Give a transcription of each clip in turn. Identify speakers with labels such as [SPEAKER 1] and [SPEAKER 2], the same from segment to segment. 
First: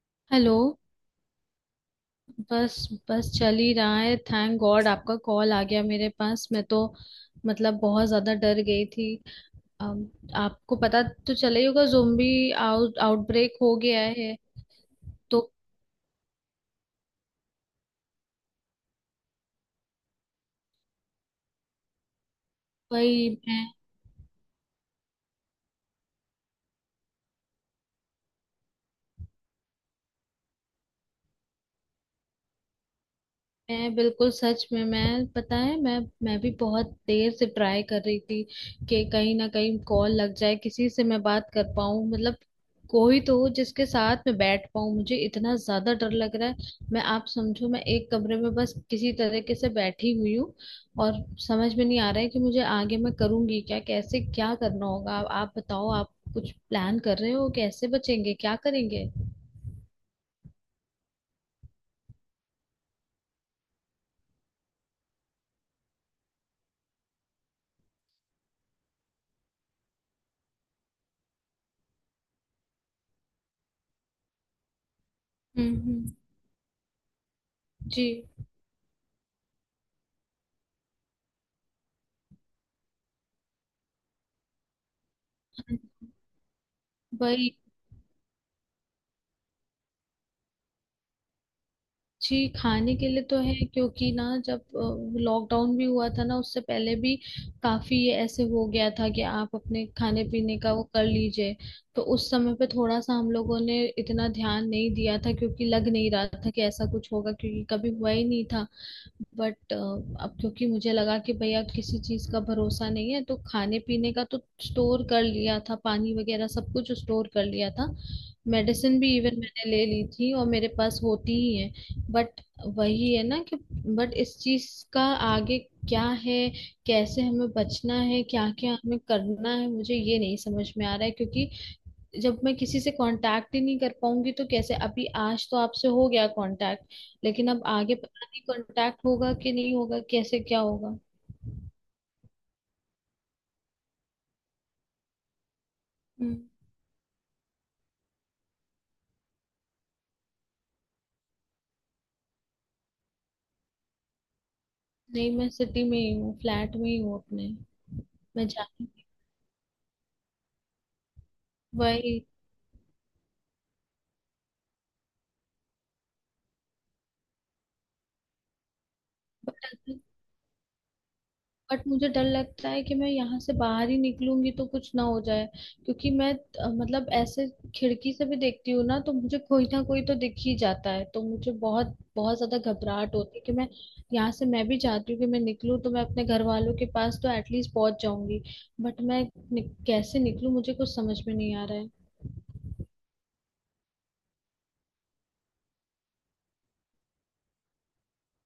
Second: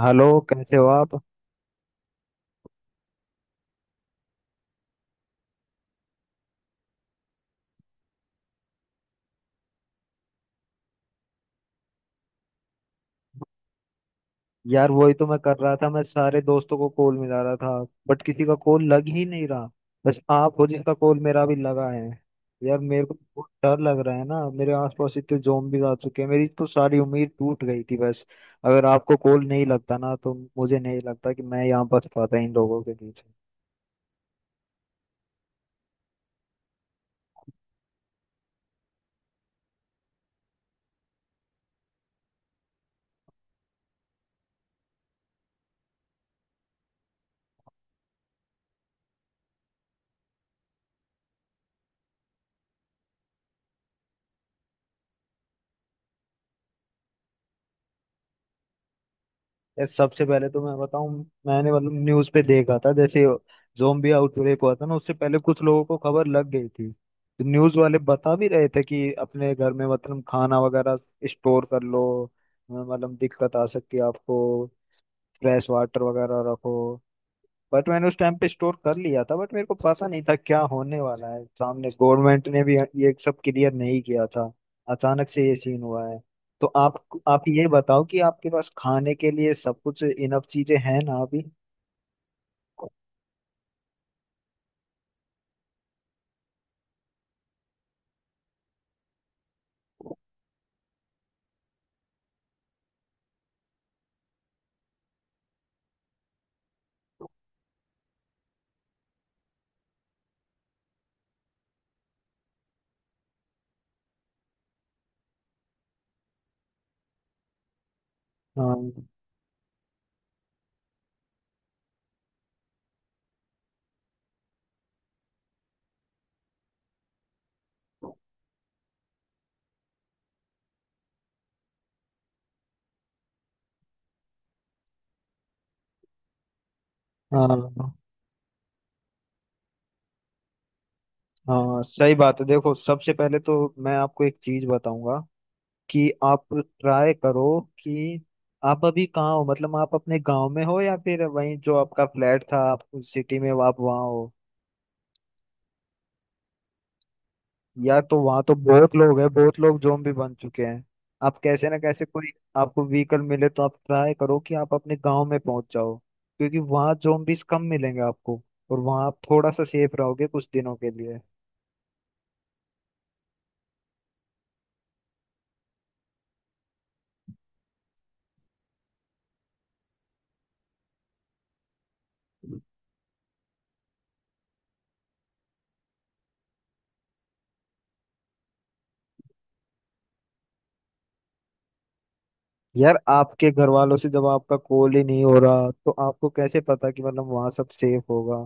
[SPEAKER 1] Hello,
[SPEAKER 2] hello.
[SPEAKER 1] कैसे हो आप।
[SPEAKER 2] बस बस चल ही रहा है। थैंक गॉड आपका कॉल आ गया मेरे पास। मैं तो मतलब बहुत ज्यादा डर गई थी। अम, आपको पता तो चला ही होगा ज़ोंबी आउटब्रेक हो गया है।
[SPEAKER 1] यार वही तो मैं
[SPEAKER 2] तो
[SPEAKER 1] कर रहा था, मैं सारे दोस्तों को कॉल मिला रहा था बट किसी का कॉल लग ही नहीं रहा। बस आप हो जिसका कॉल मेरा अभी लगा है। यार मेरे को तो
[SPEAKER 2] भाई
[SPEAKER 1] बहुत
[SPEAKER 2] मैं
[SPEAKER 1] डर लग रहा है ना, मेरे आसपास इतने zombies आ चुके हैं, मेरी तो सारी उम्मीद टूट गई थी। बस, अगर आपको कॉल नहीं लगता ना तो मुझे नहीं लगता कि मैं यहाँ बच पाता इन लोगों के बीच।
[SPEAKER 2] मैं बिल्कुल सच में, मैं पता है, मैं भी बहुत देर से ट्राई कर रही थी कि कहीं ना कहीं कॉल लग जाए, किसी से मैं बात कर पाऊं। मतलब कोई तो हो जिसके साथ मैं बैठ पाऊं, मुझे इतना ज्यादा डर लग रहा है। मैं, आप समझो, मैं एक कमरे में बस किसी तरीके से बैठी हुई हूँ। और समझ में नहीं आ रहा है कि मुझे आगे मैं करूंगी क्या, कैसे क्या करना होगा। आप बताओ, आप कुछ प्लान कर रहे हो, कैसे बचेंगे, क्या करेंगे?
[SPEAKER 1] यार सबसे पहले तो मैं बताऊं, मैंने मतलब न्यूज पे देखा था, जैसे जोम्बी आउटब्रेक हुआ था ना, उससे पहले कुछ लोगों को खबर लग गई थी तो न्यूज वाले बता भी रहे थे कि अपने घर में मतलब खाना वगैरह स्टोर कर लो, मतलब दिक्कत आ सकती है आपको, फ्रेश
[SPEAKER 2] हम्म।
[SPEAKER 1] Water
[SPEAKER 2] hmm.
[SPEAKER 1] वगैरह रखो। बट
[SPEAKER 2] जी।
[SPEAKER 1] मैंने उस टाइम पे स्टोर कर लिया था, बट मेरे को पता नहीं था क्या होने वाला है सामने, गवर्नमेंट ने भी ये सब क्लियर नहीं किया था, अचानक से ये सीन हुआ है। तो आप
[SPEAKER 2] वही।
[SPEAKER 1] ये बताओ कि आपके पास खाने के लिए सब कुछ इनफ चीजें हैं ना अभी।
[SPEAKER 2] जी, खाने के लिए तो है क्योंकि ना जब लॉकडाउन भी हुआ था ना उससे पहले भी काफी ये ऐसे हो गया था कि आप अपने खाने पीने का वो कर लीजिए। तो उस समय पे थोड़ा सा हम लोगों ने इतना ध्यान नहीं दिया था क्योंकि लग नहीं रहा था कि ऐसा कुछ होगा, क्योंकि कभी हुआ ही नहीं था। बट अब क्योंकि मुझे लगा कि भैया किसी चीज का भरोसा नहीं है, तो खाने पीने का तो स्टोर कर लिया था, पानी वगैरह सब कुछ स्टोर कर लिया था। मेडिसिन
[SPEAKER 1] हाँ,
[SPEAKER 2] भी इवन मैंने ले ली थी, और मेरे पास होती ही है। बट वही है ना कि, बट इस चीज का आगे क्या है, कैसे हमें बचना है, क्या क्या हमें करना है, मुझे ये नहीं समझ में आ रहा है। क्योंकि जब मैं किसी से कांटेक्ट ही नहीं कर पाऊंगी तो कैसे? अभी आज तो आपसे हो गया कांटेक्ट, लेकिन अब
[SPEAKER 1] हाँ,
[SPEAKER 2] आगे पता नहीं कांटेक्ट होगा कि नहीं होगा, कैसे क्या होगा।
[SPEAKER 1] हाँ, सही बात है। देखो, सबसे पहले तो मैं आपको एक चीज बताऊंगा कि
[SPEAKER 2] हम्म।
[SPEAKER 1] आप ट्राई करो कि आप अभी कहाँ हो, मतलब आप अपने गांव में हो या फिर वहीं जो आपका फ्लैट था, आप उस सिटी में आप वहाँ हो।
[SPEAKER 2] नहीं, मैं सिटी में ही हूँ, फ्लैट में ही हूँ अपने।
[SPEAKER 1] यार, तो वहां
[SPEAKER 2] मैं
[SPEAKER 1] तो
[SPEAKER 2] जा
[SPEAKER 1] बहुत लोग हैं, बहुत लोग ज़ॉम्बी बन चुके हैं। आप कैसे ना कैसे
[SPEAKER 2] वही।
[SPEAKER 1] कोई आपको व्हीकल मिले तो आप ट्राई करो कि आप अपने गांव में पहुंच जाओ, क्योंकि वहां ज़ॉम्बीज कम मिलेंगे आपको और वहां आप थोड़ा सा सेफ रहोगे कुछ दिनों के लिए।
[SPEAKER 2] बट मुझे डर लगता है कि मैं यहाँ से बाहर ही निकलूंगी तो कुछ ना हो जाए, क्योंकि मैं मतलब ऐसे खिड़की से भी देखती हूँ ना तो मुझे कोई ना कोई तो दिख ही जाता है, तो मुझे बहुत बहुत ज्यादा घबराहट होती है। कि मैं यहाँ से, मैं भी चाहती हूँ कि मैं निकलूँ, तो मैं अपने घर वालों के पास तो एटलीस्ट पहुंच जाऊंगी। बट मैं कैसे निकलूँ, मुझे कुछ समझ में नहीं आ रहा है।
[SPEAKER 1] यार, आपके घर वालों से जब आपका कॉल ही नहीं हो रहा तो आपको कैसे पता कि मतलब वहां सब सेफ होगा।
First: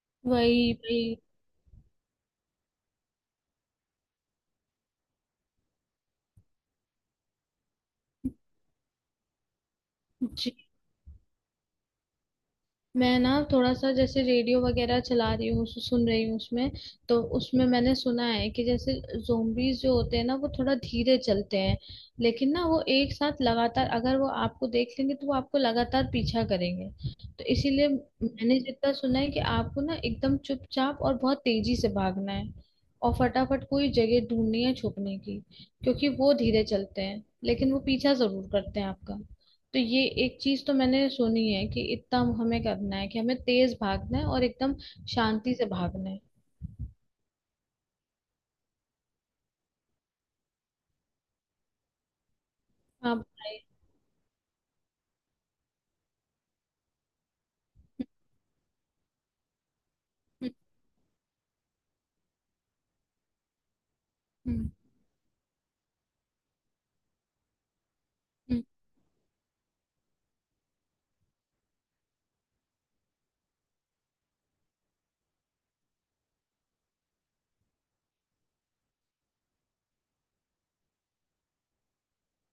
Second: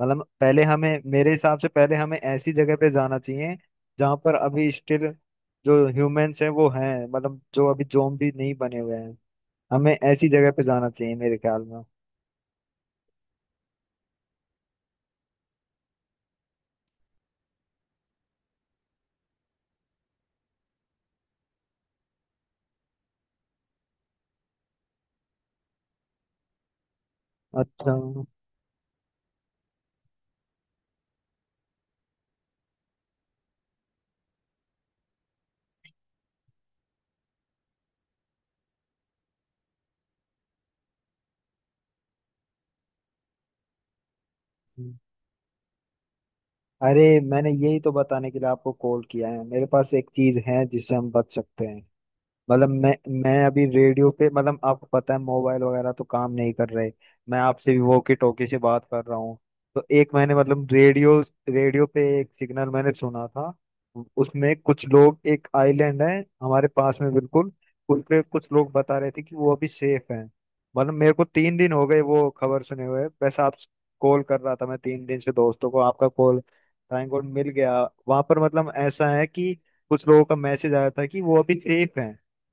[SPEAKER 1] मतलब पहले
[SPEAKER 2] वही,
[SPEAKER 1] हमें,
[SPEAKER 2] वही।
[SPEAKER 1] मेरे हिसाब से पहले हमें ऐसी जगह पे जाना चाहिए जहां पर अभी स्टिल जो ह्यूमंस हैं वो हैं, मतलब जो अभी ज़ॉम्बी नहीं बने हुए हैं, हमें ऐसी जगह
[SPEAKER 2] जी,
[SPEAKER 1] पे जाना चाहिए मेरे ख्याल में।
[SPEAKER 2] मैं ना थोड़ा सा जैसे रेडियो वगैरह चला रही हूँ, सुन रही हूँ उसमें। तो उसमें मैंने सुना है कि जैसे जोम्बीज जो होते हैं ना वो थोड़ा धीरे चलते हैं, लेकिन ना वो एक साथ लगातार, अगर वो आपको देख लेंगे तो वो आपको लगातार पीछा करेंगे। तो इसीलिए
[SPEAKER 1] अच्छा,
[SPEAKER 2] मैंने जितना सुना है कि आपको ना एकदम चुपचाप और बहुत तेजी से भागना है, और फटाफट कोई जगह ढूंढनी है छुपने की, क्योंकि वो धीरे चलते हैं लेकिन वो पीछा जरूर करते हैं आपका। तो ये एक चीज तो मैंने सुनी है कि इतना हमें करना है कि हमें तेज भागना है और एकदम शांति से भागना है।
[SPEAKER 1] अरे, मैंने यही तो बताने के लिए आपको कॉल किया है, मेरे पास एक चीज है जिससे हम बच सकते हैं। मतलब, मैं
[SPEAKER 2] आप
[SPEAKER 1] मैं
[SPEAKER 2] बताइए।
[SPEAKER 1] अभी रेडियो पे, मतलब आपको पता है मोबाइल वगैरह तो काम नहीं कर रहे, मैं आपसे भी वॉकी टॉकी से बात कर रहा हूँ। तो एक मैंने
[SPEAKER 2] हम्म।
[SPEAKER 1] मतलब रेडियो रेडियो पे एक सिग्नल मैंने सुना था। उसमें
[SPEAKER 2] हम्म।
[SPEAKER 1] कुछ लोग, एक आइलैंड है हमारे पास में बिल्कुल, उस पे कुछ
[SPEAKER 2] हम्म।
[SPEAKER 1] लोग बता रहे थे कि वो अभी सेफ हैं। मतलब मेरे को 3 दिन हो गए वो खबर सुने हुए, वैसे आप कॉल कर रहा था मैं 3 दिन से दोस्तों को, आपका कॉल थैंक गॉड मिल गया। वहां पर मतलब ऐसा है कि कुछ लोगों का मैसेज आया था कि वो अभी सेफ है।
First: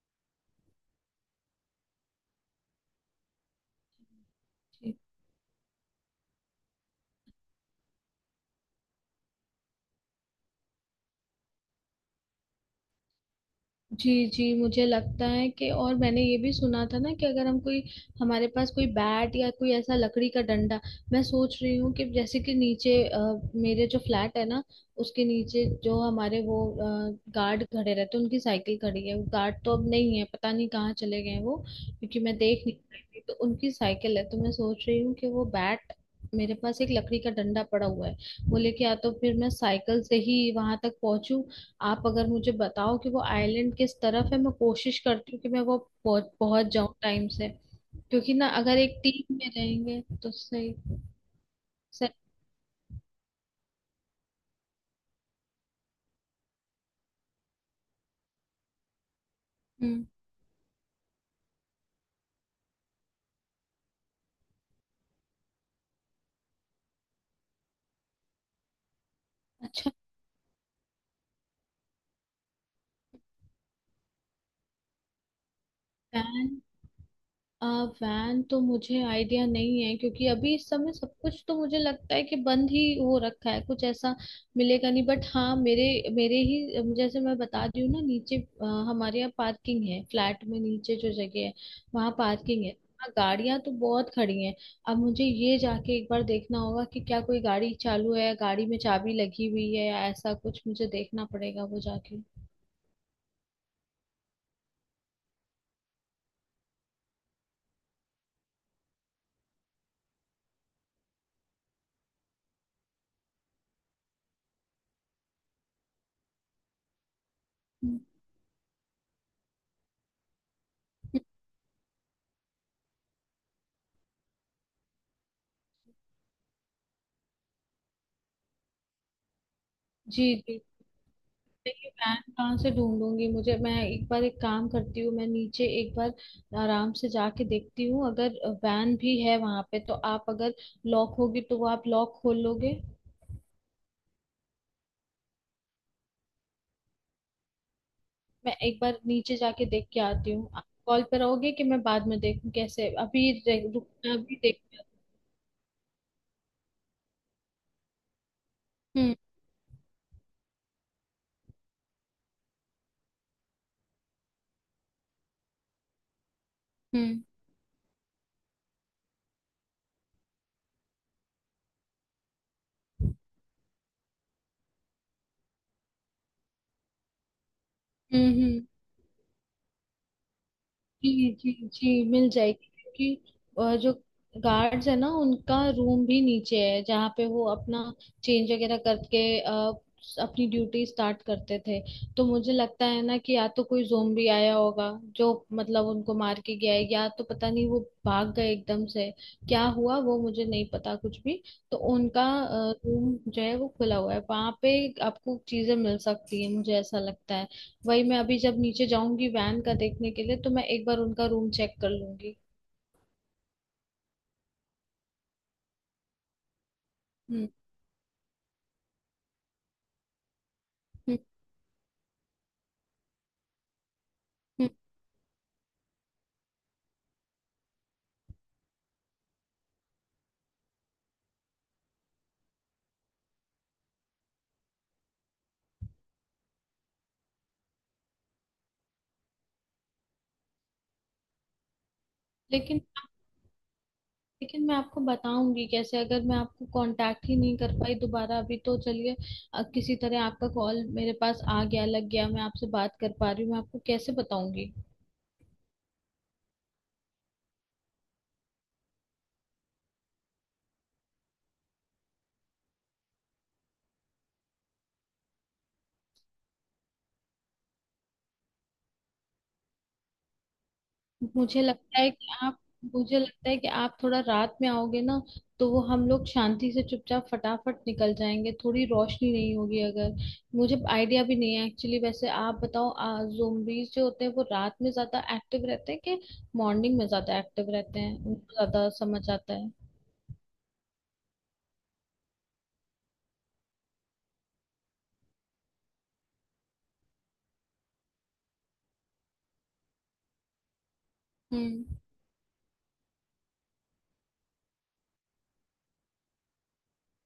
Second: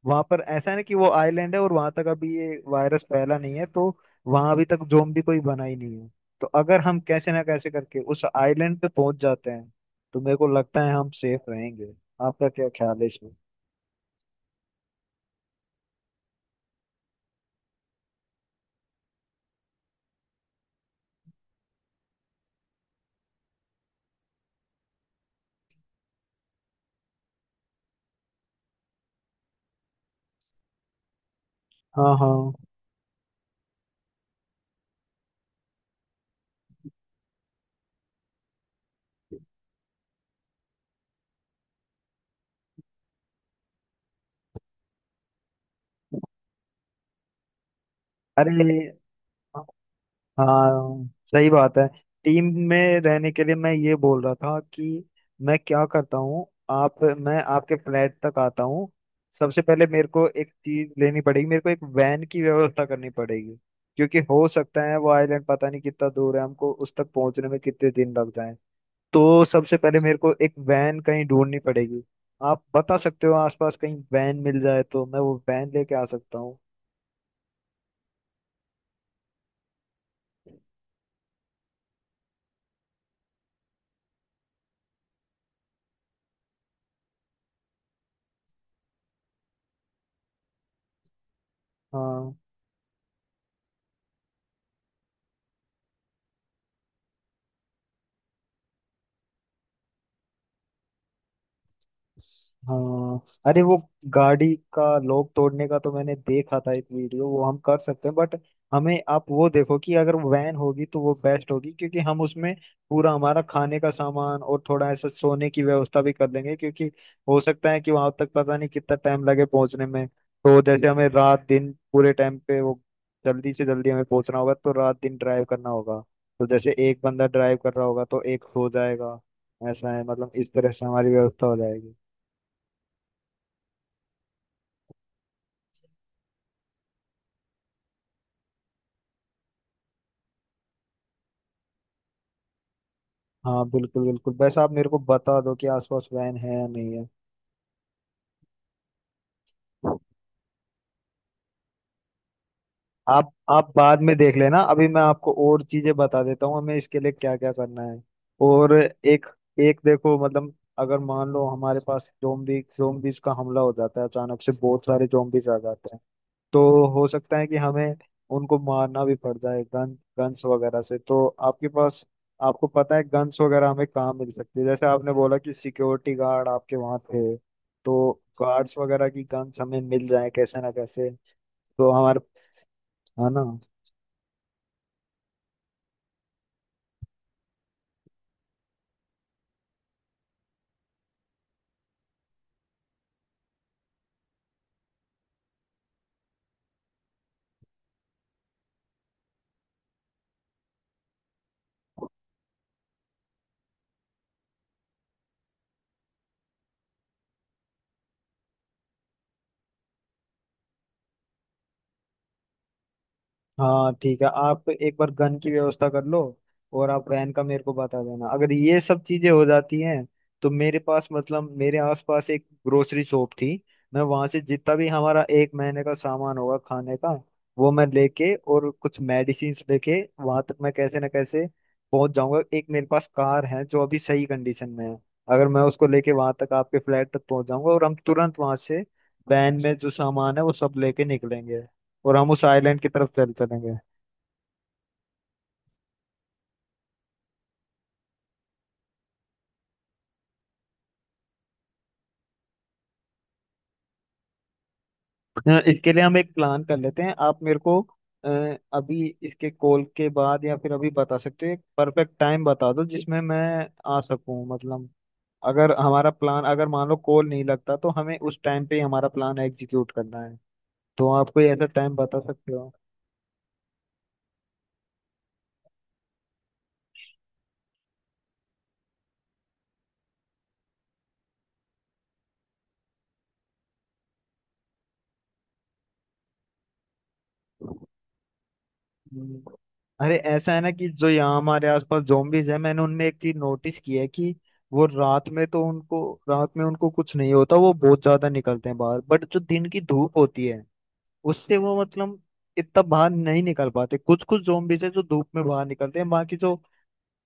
[SPEAKER 1] वहां पर ऐसा है ना कि वो आइलैंड है और वहां तक अभी ये वायरस फैला नहीं है, तो वहां अभी तक
[SPEAKER 2] जी।
[SPEAKER 1] जोम्बी कोई बना ही नहीं है। तो अगर हम कैसे ना कैसे करके उस आइलैंड पे पहुंच जाते हैं तो मेरे को लगता है हम सेफ रहेंगे। आपका क्या ख्याल है इसमें?
[SPEAKER 2] जी, जी, मुझे लगता है कि, और मैंने ये भी सुना था ना कि अगर हम कोई, हमारे पास कोई बैट या कोई ऐसा लकड़ी का डंडा, मैं सोच रही हूँ कि जैसे कि नीचे मेरे जो फ्लैट है ना उसके नीचे जो हमारे वो गार्ड खड़े रहते हैं उनकी साइकिल खड़ी है। वो गार्ड तो अब नहीं है, पता नहीं कहाँ चले गए हैं वो,
[SPEAKER 1] हाँ,
[SPEAKER 2] क्योंकि मैं देख
[SPEAKER 1] हाँ,
[SPEAKER 2] नहीं पाई थी। तो उनकी साइकिल है, तो मैं सोच रही हूँ कि वो बैट, मेरे पास एक लकड़ी का डंडा पड़ा हुआ है, वो लेके या तो फिर मैं साइकिल से ही वहां तक पहुंचूं। आप अगर मुझे बताओ कि वो आइलैंड किस तरफ है, मैं कोशिश करती हूँ कि मैं वो पहुंच पहुंच जाऊं टाइम से, क्योंकि ना
[SPEAKER 1] अरे
[SPEAKER 2] अगर एक टीम में रहेंगे तो सही।
[SPEAKER 1] हाँ, सही बात है।
[SPEAKER 2] सही।
[SPEAKER 1] टीम में रहने के लिए मैं ये बोल रहा था कि मैं क्या करता हूँ, आप मैं आपके फ्लैट तक आता हूँ। सबसे पहले
[SPEAKER 2] हम्म।
[SPEAKER 1] मेरे को एक चीज लेनी पड़ेगी, मेरे को एक वैन की व्यवस्था करनी पड़ेगी क्योंकि हो सकता है वो आइलैंड पता नहीं कितना दूर है, हमको उस तक पहुंचने में कितने दिन लग जाए। तो सबसे
[SPEAKER 2] अच्छा।
[SPEAKER 1] पहले मेरे को एक वैन कहीं ढूंढनी पड़ेगी। आप बता सकते हो आसपास कहीं वैन मिल जाए तो मैं वो वैन लेके आ सकता
[SPEAKER 2] प्लान।
[SPEAKER 1] हूँ।
[SPEAKER 2] वैन तो मुझे आइडिया नहीं है, क्योंकि अभी इस समय सब कुछ तो मुझे लगता है कि बंद ही हो रखा है, कुछ ऐसा मिलेगा नहीं। बट हाँ, मेरे, मेरे ही जैसे मैं बता रही हूँ ना नीचे अ, हमारे यहाँ पार्किंग है, फ्लैट में नीचे जो जगह है वहाँ
[SPEAKER 1] हाँ,
[SPEAKER 2] पार्किंग है। हाँ, गाड़ियां तो बहुत खड़ी हैं। अब मुझे ये जाके एक बार देखना होगा कि क्या कोई गाड़ी चालू है, गाड़ी में चाबी लगी हुई है या ऐसा कुछ, मुझे देखना पड़ेगा वो जाके।
[SPEAKER 1] हाँ, अरे वो गाड़ी का लॉक तोड़ने का तो मैंने देखा था एक वीडियो, वो हम कर सकते हैं, बट हमें आप वो देखो कि अगर वैन होगी तो वो बेस्ट होगी क्योंकि हम उसमें पूरा हमारा खाने का सामान और थोड़ा ऐसा सोने की व्यवस्था भी कर लेंगे क्योंकि हो सकता है कि
[SPEAKER 2] हम्म।
[SPEAKER 1] वहां तक पता नहीं कितना टाइम लगे पहुंचने में, तो जैसे हमें रात दिन पूरे टाइम पे वो जल्दी से जल्दी हमें पहुंचना होगा तो रात दिन ड्राइव करना होगा। तो जैसे एक बंदा ड्राइव कर रहा होगा तो एक हो जाएगा, ऐसा है, मतलब
[SPEAKER 2] जी,
[SPEAKER 1] इस
[SPEAKER 2] जी,
[SPEAKER 1] तरह से हमारी व्यवस्था हो
[SPEAKER 2] नहीं, मैं ये
[SPEAKER 1] जाएगी।
[SPEAKER 2] पैन कहाँ से ढूंढूंगी मुझे, मैं एक बार एक काम करती हूँ, मैं नीचे एक बार आराम से जाके देखती हूँ। अगर वैन भी है वहां पे तो आप, अगर लॉक होगी तो वो आप लॉक खोल लोगे।
[SPEAKER 1] हाँ, बिल्कुल बिल्कुल, बस आप मेरे को बता दो कि आसपास वैन है या नहीं है।
[SPEAKER 2] मैं एक बार नीचे जाके देख के आती हूँ, आप कॉल पे रहोगे? कि मैं बाद में देखूँ, कैसे
[SPEAKER 1] आप
[SPEAKER 2] अभी
[SPEAKER 1] आप
[SPEAKER 2] रे-
[SPEAKER 1] बाद
[SPEAKER 2] रुक
[SPEAKER 1] में देख
[SPEAKER 2] अभी
[SPEAKER 1] लेना,
[SPEAKER 2] देख।
[SPEAKER 1] अभी मैं आपको और चीजें बता देता हूँ हमें इसके लिए क्या क्या करना है। और
[SPEAKER 2] हम्म।
[SPEAKER 1] एक एक देखो, मतलब अगर मान लो हमारे पास जोम्बीज का हमला हो जाता है अचानक से, बहुत सारे जोम्बीज आ जाते हैं, तो हो
[SPEAKER 2] हम्म।
[SPEAKER 1] सकता है कि हमें उनको मारना भी पड़ जाए गन गन्स वगैरह से। तो आपके पास आपको पता है गन्स वगैरह हमें कहाँ मिल सकती है, जैसे आपने बोला कि सिक्योरिटी गार्ड आपके वहाँ थे, तो
[SPEAKER 2] हम्म। हम्म।
[SPEAKER 1] गार्ड्स वगैरह की गन्स हमें मिल जाए कैसे ना कैसे।
[SPEAKER 2] जी, जी,
[SPEAKER 1] तो
[SPEAKER 2] जी,
[SPEAKER 1] हमारे
[SPEAKER 2] मिल जाएगी क्योंकि
[SPEAKER 1] है ना।
[SPEAKER 2] जो गार्ड्स है ना उनका रूम भी नीचे है जहाँ पे वो अपना चेंज वगैरह करके अपनी ड्यूटी स्टार्ट करते थे। तो मुझे लगता है ना कि या तो कोई जोम्बी आया होगा जो मतलब उनको मार के गया है, या तो पता नहीं वो भाग गए एकदम से, क्या हुआ वो मुझे नहीं पता कुछ भी। तो उनका रूम जो है वो खुला हुआ है वहां पे, आपको चीजें मिल सकती है मुझे ऐसा लगता है। वही मैं अभी जब नीचे जाऊंगी वैन का देखने के लिए, तो मैं एक बार उनका रूम चेक कर लूंगी।
[SPEAKER 1] हाँ ठीक है, आप एक बार गन की व्यवस्था कर लो और आप वैन का
[SPEAKER 2] हम्म।
[SPEAKER 1] मेरे को बता देना अगर ये सब चीजें हो जाती हैं। तो मेरे पास,
[SPEAKER 2] हम्म।
[SPEAKER 1] मतलब मेरे आसपास एक ग्रोसरी शॉप थी, मैं वहां से
[SPEAKER 2] हम्म।
[SPEAKER 1] जितना भी हमारा एक महीने का सामान होगा खाने का, वो मैं लेके और कुछ मेडिसिन लेके वहां तक मैं कैसे ना कैसे पहुंच जाऊंगा। एक मेरे पास कार है जो अभी सही कंडीशन में है, अगर मैं उसको लेके वहां तक आपके फ्लैट तक पहुंच जाऊंगा और हम तुरंत वहां से वैन में जो सामान है वो सब लेके निकलेंगे और हम उस आइलैंड
[SPEAKER 2] लेकिन
[SPEAKER 1] की तरफ चल चलेंगे।
[SPEAKER 2] लेकिन मैं आपको बताऊंगी कैसे, अगर मैं आपको कांटेक्ट ही नहीं कर पाई दोबारा? अभी तो चलिए किसी तरह आपका कॉल मेरे पास आ गया, लग गया, मैं आपसे बात कर पा रही हूँ, मैं आपको कैसे बताऊंगी?
[SPEAKER 1] इसके लिए हम एक प्लान कर लेते हैं, आप मेरे को, अभी इसके कॉल के बाद या फिर अभी बता सकते हो, एक परफेक्ट टाइम बता दो जिसमें मैं आ सकूं, मतलब अगर हमारा प्लान, अगर मान लो कॉल नहीं लगता, तो हमें उस टाइम पे ही हमारा प्लान एग्जीक्यूट करना है, तो आप कोई
[SPEAKER 2] मुझे
[SPEAKER 1] ऐसा टाइम
[SPEAKER 2] लगता है
[SPEAKER 1] बता
[SPEAKER 2] कि
[SPEAKER 1] सकते
[SPEAKER 2] आप
[SPEAKER 1] हो?
[SPEAKER 2] मुझे लगता है कि आप थोड़ा रात में आओगे ना, तो वो हम लोग शांति से चुपचाप फटाफट निकल जाएंगे, थोड़ी रोशनी नहीं होगी अगर। मुझे आइडिया भी नहीं है एक्चुअली। वैसे आप बताओ, zombies जो होते हैं वो रात में ज्यादा एक्टिव रहते हैं, कि मॉर्निंग में ज्यादा एक्टिव रहते हैं, उनको ज्यादा समझ आता
[SPEAKER 1] हम्म।
[SPEAKER 2] है?
[SPEAKER 1] अरे, ऐसा है ना कि जो यहाँ हमारे आसपास zombies है, मैंने उनमें एक चीज नोटिस की है कि वो रात में तो उनको रात में उनको कुछ नहीं होता, वो बहुत ज्यादा निकलते हैं बाहर, बट जो दिन की धूप होती है उससे वो
[SPEAKER 2] हम्म।
[SPEAKER 1] मतलब इतना बाहर नहीं निकल पाते। कुछ कुछ zombies है जो धूप में बाहर निकलते हैं, बाकी जो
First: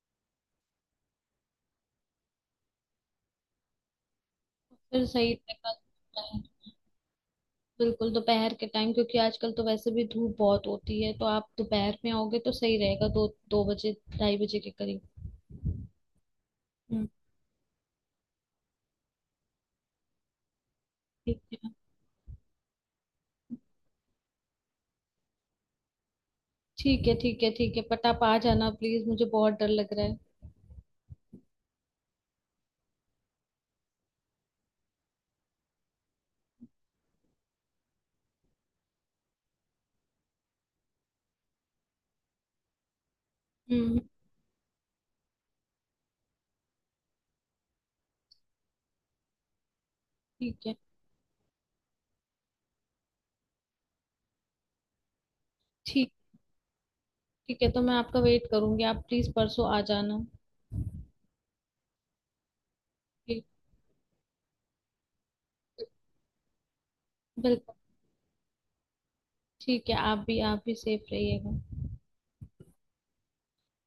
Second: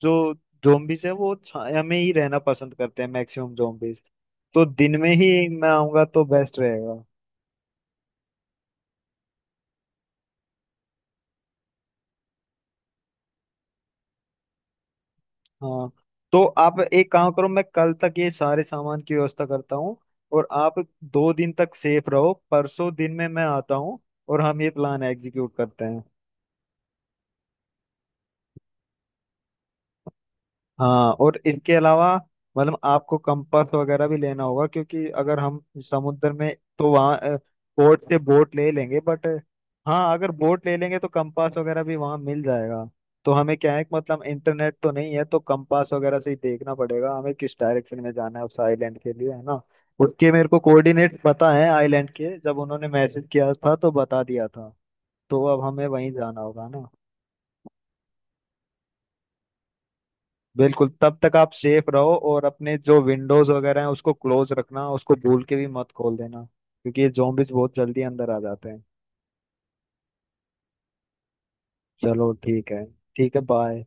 [SPEAKER 1] जो zombies है वो छाया में ही रहना पसंद करते हैं, मैक्सिमम zombies तो दिन
[SPEAKER 2] फिर
[SPEAKER 1] में
[SPEAKER 2] सही
[SPEAKER 1] ही मैं
[SPEAKER 2] रहेगा
[SPEAKER 1] आऊंगा तो
[SPEAKER 2] दोपहर।
[SPEAKER 1] बेस्ट रहेगा।
[SPEAKER 2] बिल्कुल दोपहर के टाइम, क्योंकि आजकल तो वैसे भी धूप बहुत होती है, तो आप दोपहर में आओगे तो सही रहेगा, 2-2 बजे 2:30 बजे के करीब।
[SPEAKER 1] हाँ, तो आप
[SPEAKER 2] हम्म।
[SPEAKER 1] एक काम करो, मैं कल तक ये सारे सामान की व्यवस्था करता हूँ और आप दो
[SPEAKER 2] ठीक
[SPEAKER 1] दिन
[SPEAKER 2] है,
[SPEAKER 1] तक सेफ रहो, परसों दिन में मैं आता हूँ और हम ये प्लान एग्जीक्यूट करते हैं।
[SPEAKER 2] ठीक है, ठीक है। ठीक है, बट आप आ जाना प्लीज, मुझे बहुत डर लग रहा है।
[SPEAKER 1] हाँ, और इसके अलावा मतलब आपको कंपास वगैरह भी लेना होगा क्योंकि अगर हम समुद्र में, तो वहाँ बोट से बोट ले लेंगे बट, हाँ, अगर बोट ले लेंगे तो कंपास वगैरह भी वहाँ मिल जाएगा। तो हमें क्या है कि
[SPEAKER 2] हम्म।
[SPEAKER 1] मतलब इंटरनेट तो नहीं है तो कंपास वगैरह से ही देखना पड़ेगा हमें किस डायरेक्शन में जाना है उस आइलैंड के लिए, है ना। उसके मेरे को
[SPEAKER 2] ठीक है।
[SPEAKER 1] कोऑर्डिनेट पता है आइलैंड के, जब उन्होंने मैसेज किया था तो बता दिया था, तो अब हमें वहीं
[SPEAKER 2] ठीक,
[SPEAKER 1] जाना होगा।
[SPEAKER 2] ठीक है, तो मैं आपका वेट करूंगी, आप प्लीज परसों आ जाना।
[SPEAKER 1] बिल्कुल, तब तक आप सेफ रहो और अपने जो
[SPEAKER 2] ठीक।
[SPEAKER 1] विंडोज वगैरह हैं उसको क्लोज रखना, उसको भूल के भी मत खोल देना क्योंकि ये zombies बहुत
[SPEAKER 2] बिल्कुल।
[SPEAKER 1] जल्दी अंदर आ जाते हैं।
[SPEAKER 2] ठीक है, आप भी, आप भी सेफ रहिएगा।
[SPEAKER 1] चलो ठीक है, ठीक है बाय।